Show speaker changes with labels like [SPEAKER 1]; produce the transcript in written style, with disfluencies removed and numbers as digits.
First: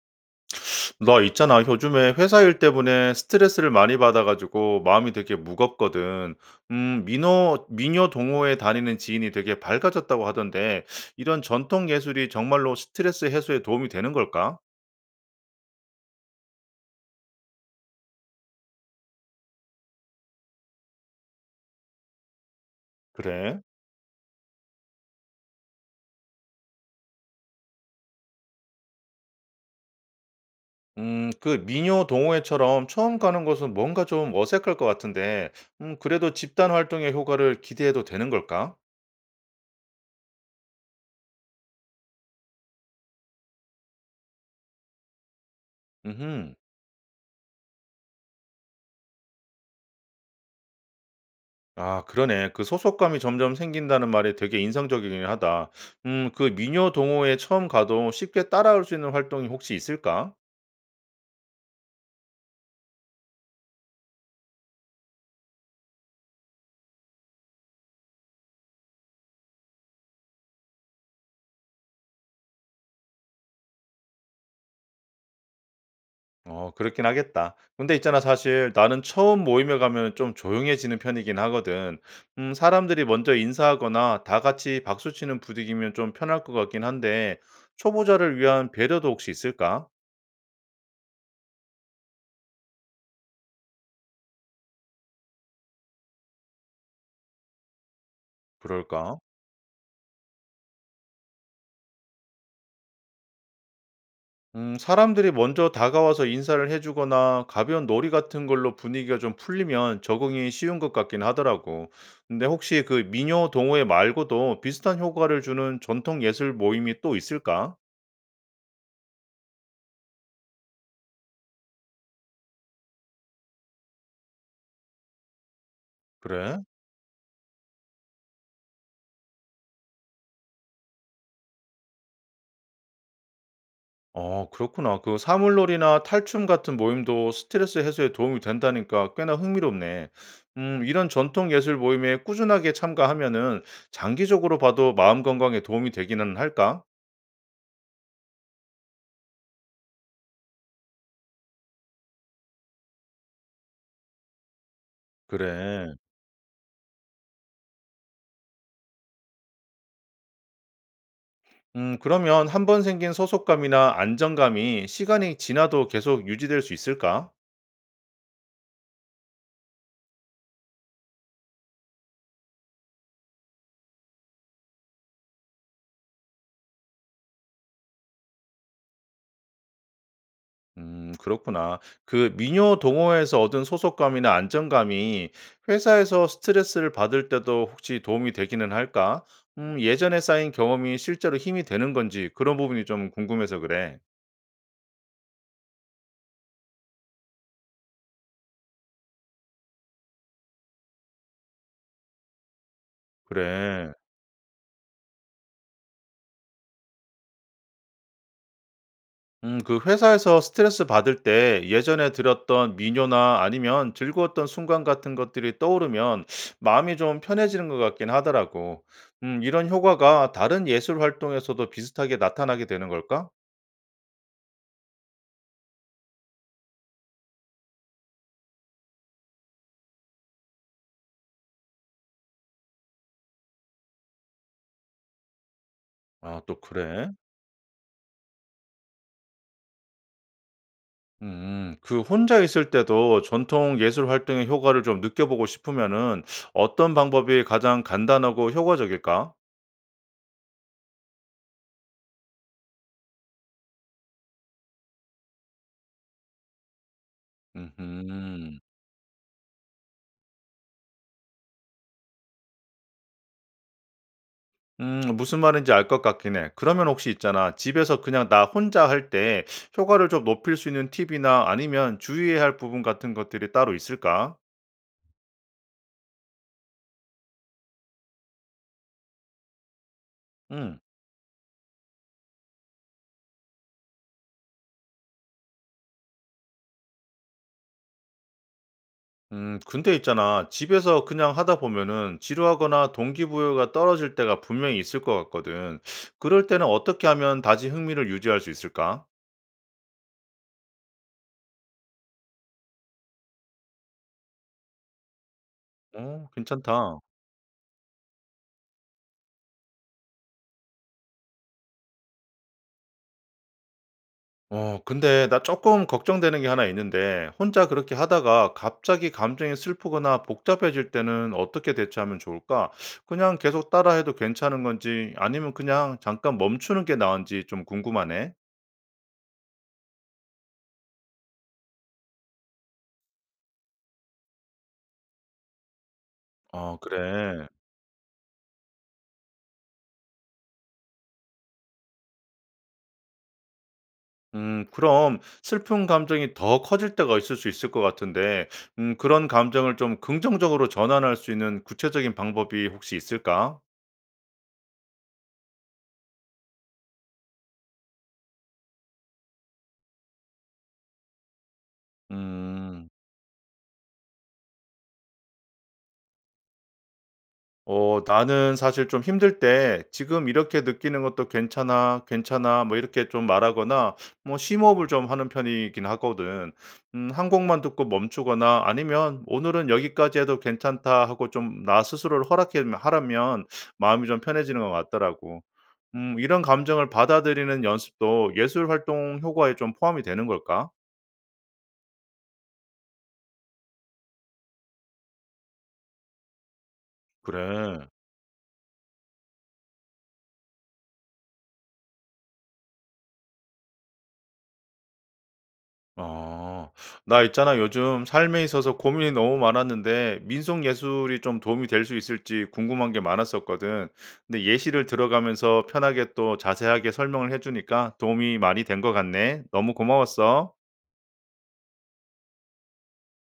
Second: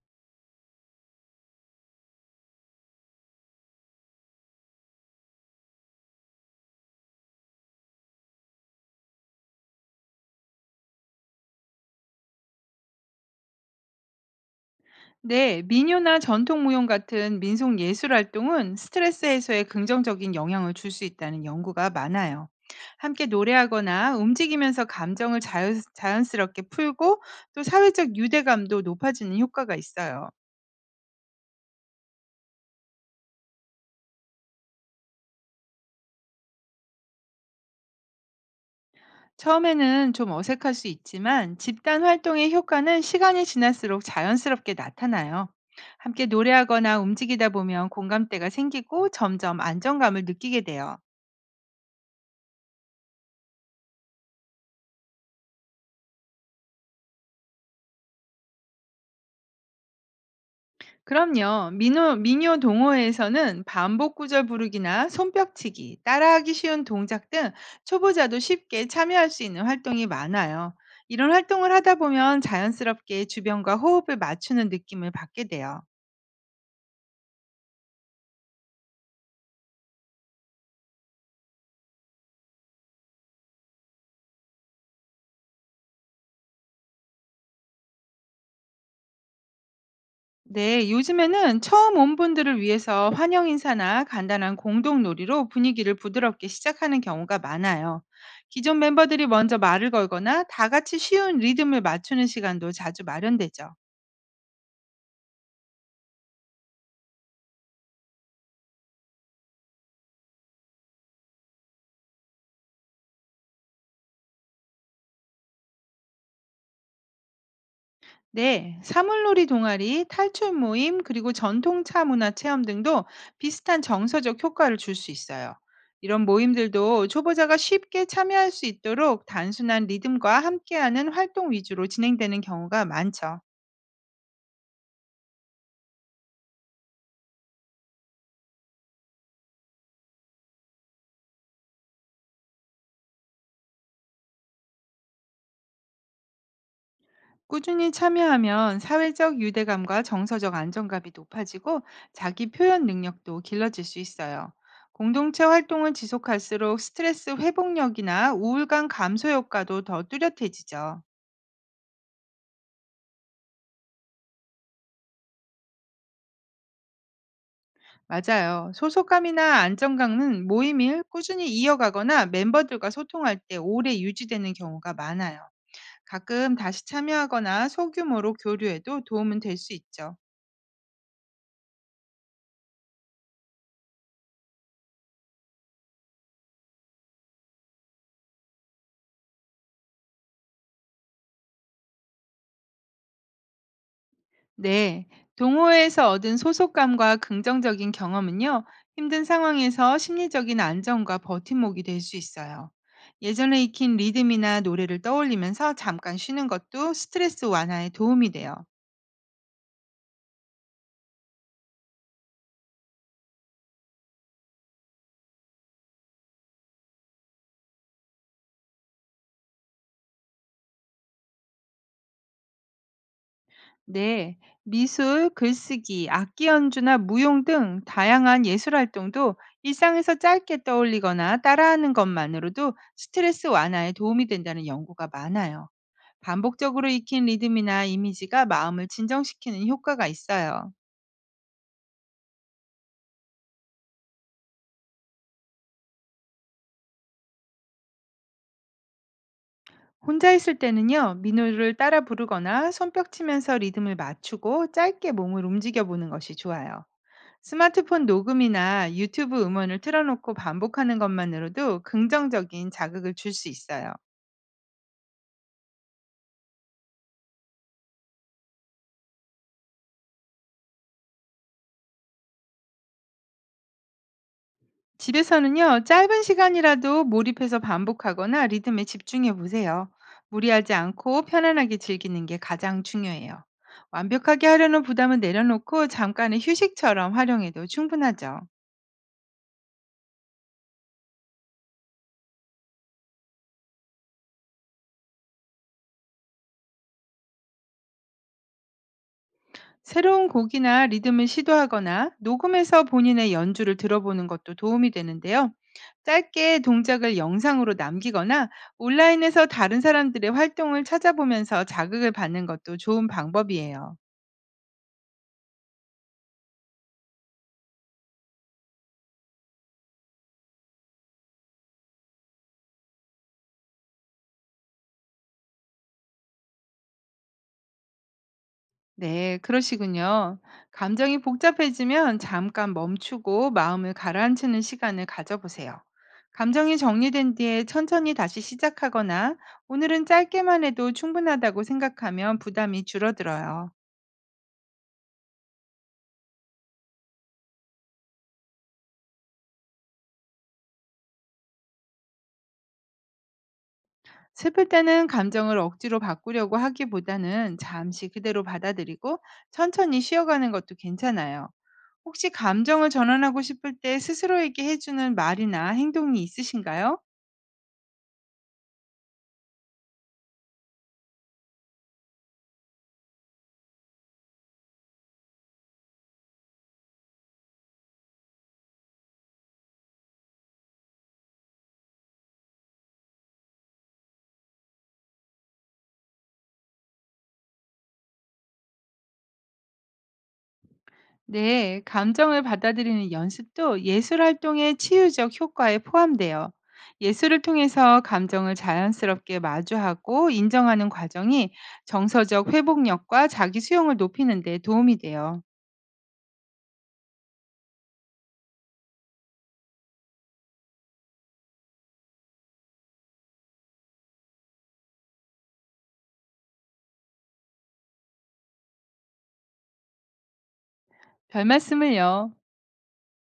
[SPEAKER 1] 나 있잖아. 요즘에 회사 일 때문에 스트레스를 많이 받아가지고 마음이 되게 무겁거든. 미녀 동호회 다니는 지인이 되게 밝아졌다고 하던데, 이런 전통 예술이 정말로 스트레스 해소에 도움이 되는 걸까?
[SPEAKER 2] 네, 민요나 전통 무용 같은 민속 예술 활동은 스트레스 해소에 긍정적인 영향을 줄 수 있다는 연구가 많아요. 함께
[SPEAKER 1] 그래.
[SPEAKER 2] 노래하거나 움직이면서 감정을 자연스럽게 풀고 또 사회적 유대감도 높아지는 효과가 있어요.
[SPEAKER 1] 그 미녀 동호회처럼 처음 가는 곳은 뭔가 좀 어색할 것 같은데, 그래도 집단 활동의 효과를 기대해도 되는 걸까?
[SPEAKER 2] 처음에는 좀 어색할 수 있지만 집단 활동의 효과는 시간이 지날수록 자연스럽게 나타나요. 함께
[SPEAKER 1] 음
[SPEAKER 2] 노래하거나 움직이다 보면 공감대가 생기고 점점 안정감을 느끼게 돼요.
[SPEAKER 1] 아, 그러네. 그 소속감이 점점 생긴다는 말이 되게 인상적이긴 하다. 그 미녀 동호회에 처음 가도 쉽게 따라올 수 있는 활동이 혹시 있을까?
[SPEAKER 2] 그럼요. 민요 동호회에서는 반복 구절 부르기나 손뼉치기, 따라하기 쉬운 동작 등 초보자도 쉽게 참여할 수 있는 활동이 많아요. 이런 활동을 하다 보면 자연스럽게 주변과 호흡을 맞추는 느낌을 받게 돼요.
[SPEAKER 1] 어, 그렇긴 하겠다. 근데 있잖아, 사실 나는 처음 모임에 가면 좀 조용해지는 편이긴 하거든. 사람들이 먼저 인사하거나 다 같이 박수치는 부딪이면 좀 편할 것 같긴 한데, 초보자를 위한 배려도 혹시 있을까?
[SPEAKER 2] 네, 요즘에는 처음 온 분들을 위해서 환영 인사나 간단한 공동 놀이로 분위기를 부드럽게 시작하는 경우가 많아요. 기존
[SPEAKER 1] 그럴까?
[SPEAKER 2] 멤버들이 먼저 말을 걸거나 다 같이 쉬운 리듬을 맞추는 시간도 자주 마련되죠.
[SPEAKER 1] 사람들이 먼저 다가와서 인사를 해 주거나 가벼운 놀이 같은 걸로 분위기가 좀 풀리면 적응이 쉬운 것 같긴 하더라고. 근데 혹시 그 미녀 동호회 말고도 비슷한 효과를 주는 전통 예술 모임이 또 있을까?
[SPEAKER 2] 네, 사물놀이 동아리, 탈출 모임, 그리고 전통차 문화 체험 등도 비슷한 정서적 효과를 줄 수 있어요. 이런
[SPEAKER 1] 그래?
[SPEAKER 2] 모임들도 초보자가 쉽게 참여할 수 있도록 단순한 리듬과 함께하는 활동 위주로 진행되는 경우가 많죠.
[SPEAKER 1] 어, 그렇구나. 그 사물놀이나 탈춤 같은 모임도 스트레스 해소에 도움이 된다니까 꽤나 흥미롭네. 이런 전통 예술 모임에 꾸준하게 참가하면은 장기적으로 봐도 마음 건강에 도움이 되기는 할까?
[SPEAKER 2] 꾸준히 참여하면 사회적 유대감과 정서적 안정감이 높아지고 자기 표현 능력도 길러질 수 있어요. 공동체 활동을
[SPEAKER 1] 그래.
[SPEAKER 2] 지속할수록 스트레스 회복력이나 우울감 감소 효과도 더 뚜렷해지죠.
[SPEAKER 1] 그러면 한번 생긴 소속감이나 안정감이 시간이 지나도 계속 유지될 수 있을까?
[SPEAKER 2] 맞아요. 소속감이나 안정감은 모임을 꾸준히 이어가거나 멤버들과 소통할 때 오래 유지되는 경우가 많아요. 가끔 다시 참여하거나 소규모로 교류해도 도움은 될 수 있죠.
[SPEAKER 1] 그렇구나. 그 민요 동호회에서 얻은 소속감이나 안정감이 회사에서 스트레스를 받을 때도 혹시 도움이 되기는 할까? 예전에 쌓인 경험이 실제로 힘이 되는 건지 그런 부분이 좀 궁금해서 그래.
[SPEAKER 2] 네. 동호회에서 얻은 소속감과 긍정적인 경험은요, 힘든 상황에서 심리적인 안정과 버팀목이 될 수 있어요. 예전에
[SPEAKER 1] 그래.
[SPEAKER 2] 익힌 리듬이나 노래를 떠올리면서 잠깐 쉬는 것도 스트레스 완화에 도움이 돼요.
[SPEAKER 1] 그 회사에서 스트레스 받을 때 예전에 들었던 민요나 아니면 즐거웠던 순간 같은 것들이 떠오르면 마음이 좀 편해지는 것 같긴 하더라고. 이런 효과가 다른 예술 활동에서도 비슷하게 나타나게 되는 걸까?
[SPEAKER 2] 네, 미술, 글쓰기, 악기 연주나 무용 등 다양한 예술 활동도 일상에서 짧게 떠올리거나 따라하는 것만으로도 스트레스 완화에 도움이 된다는 연구가 많아요.
[SPEAKER 1] 아, 또
[SPEAKER 2] 반복적으로
[SPEAKER 1] 그래?
[SPEAKER 2] 익힌 리듬이나 이미지가 마음을 진정시키는 효과가 있어요.
[SPEAKER 1] 그 혼자 있을 때도 전통 예술 활동의 효과를 좀 느껴보고 싶으면은 어떤 방법이 가장 간단하고 효과적일까?
[SPEAKER 2] 혼자 있을 때는요, 민호를 따라 부르거나 손뼉 치면서 리듬을 맞추고 짧게 몸을 움직여 보는 것이 좋아요. 스마트폰
[SPEAKER 1] 음.
[SPEAKER 2] 녹음이나 유튜브 음원을 틀어놓고 반복하는 것만으로도 긍정적인 자극을 줄 수 있어요.
[SPEAKER 1] 무슨 말인지 알 것 같긴 해. 그러면 혹시 있잖아. 집에서 그냥 나 혼자 할 때 효과를 좀 높일 수 있는 팁이나 아니면 주의해야 할 부분 같은 것들이 따로 있을까?
[SPEAKER 2] 집에서는요, 짧은 시간이라도 몰입해서 반복하거나 리듬에 집중해 보세요. 무리하지
[SPEAKER 1] 음.
[SPEAKER 2] 않고 편안하게 즐기는 게 가장 중요해요. 완벽하게 하려는 부담은 내려놓고 잠깐의 휴식처럼 활용해도 충분하죠.
[SPEAKER 1] 근데 있잖아. 집에서 그냥 하다 보면은 지루하거나 동기부여가 떨어질 때가 분명히 있을 것 같거든. 그럴 때는 어떻게 하면 다시 흥미를 유지할 수 있을까?
[SPEAKER 2] 새로운 곡이나 리듬을 시도하거나 녹음해서 본인의 연주를 들어보는 것도 도움이 되는데요.
[SPEAKER 1] 어,
[SPEAKER 2] 짧게
[SPEAKER 1] 괜찮다.
[SPEAKER 2] 동작을 영상으로 남기거나 온라인에서 다른 사람들의 활동을 찾아보면서 자극을 받는 것도 좋은 방법이에요.
[SPEAKER 1] 어, 근데 나 조금 걱정되는 게 하나 있는데 혼자 그렇게 하다가 갑자기 감정이 슬프거나 복잡해질 때는 어떻게 대처하면 좋을까? 그냥 계속 따라해도 괜찮은 건지 아니면 그냥 잠깐 멈추는 게 나은지 좀 궁금하네.
[SPEAKER 2] 네, 그러시군요. 감정이 복잡해지면 잠깐 멈추고 마음을 가라앉히는 시간을 가져보세요. 감정이
[SPEAKER 1] 아,
[SPEAKER 2] 정리된
[SPEAKER 1] 그래.
[SPEAKER 2] 뒤에 천천히 다시 시작하거나 오늘은 짧게만 해도 충분하다고 생각하면 부담이 줄어들어요.
[SPEAKER 1] 그럼 슬픈 감정이 더 커질 때가 있을 수 있을 것 같은데, 그런 감정을 좀 긍정적으로 전환할 수 있는 구체적인 방법이 혹시 있을까?
[SPEAKER 2] 슬플 때는 감정을 억지로 바꾸려고 하기보다는 잠시 그대로 받아들이고 천천히 쉬어가는 것도 괜찮아요. 혹시 감정을
[SPEAKER 1] 음.
[SPEAKER 2] 전환하고 싶을 때 스스로에게 해주는 말이나 행동이 있으신가요?
[SPEAKER 1] 어, 나는 사실 좀 힘들 때 "지금 이렇게 느끼는 것도 괜찮아. 괜찮아." 뭐 이렇게 좀 말하거나 뭐 심호흡을 좀 하는 편이긴 하거든. 한 곡만 듣고 멈추거나 아니면 '오늘은 여기까지 해도 괜찮다.' 하고 좀 나 스스로를 허락해 하라면 마음이 좀 편해지는 것 같더라고. 이런 감정을 받아들이는 연습도 예술 활동 효과에 좀 포함이 되는 걸까?
[SPEAKER 2] 네, 감정을 받아들이는 연습도 예술 활동의 치유적 효과에 포함돼요. 예술을
[SPEAKER 1] 그래.
[SPEAKER 2] 통해서 감정을 자연스럽게 마주하고 인정하는 과정이 정서적 회복력과 자기 수용을 높이는 데 도움이 돼요.
[SPEAKER 1] 아. "나 있잖아, 요즘 삶에 있어서 고민이 너무 많았는데 민속 예술이 좀 도움이 될 수 있을지 궁금한 게 많았었거든." 근데 예시를 들어가면서 편하게 또 자세하게 설명을 해 주니까 도움이 많이 된 것 같네. 너무 고마웠어.
[SPEAKER 2] 별 말씀을요.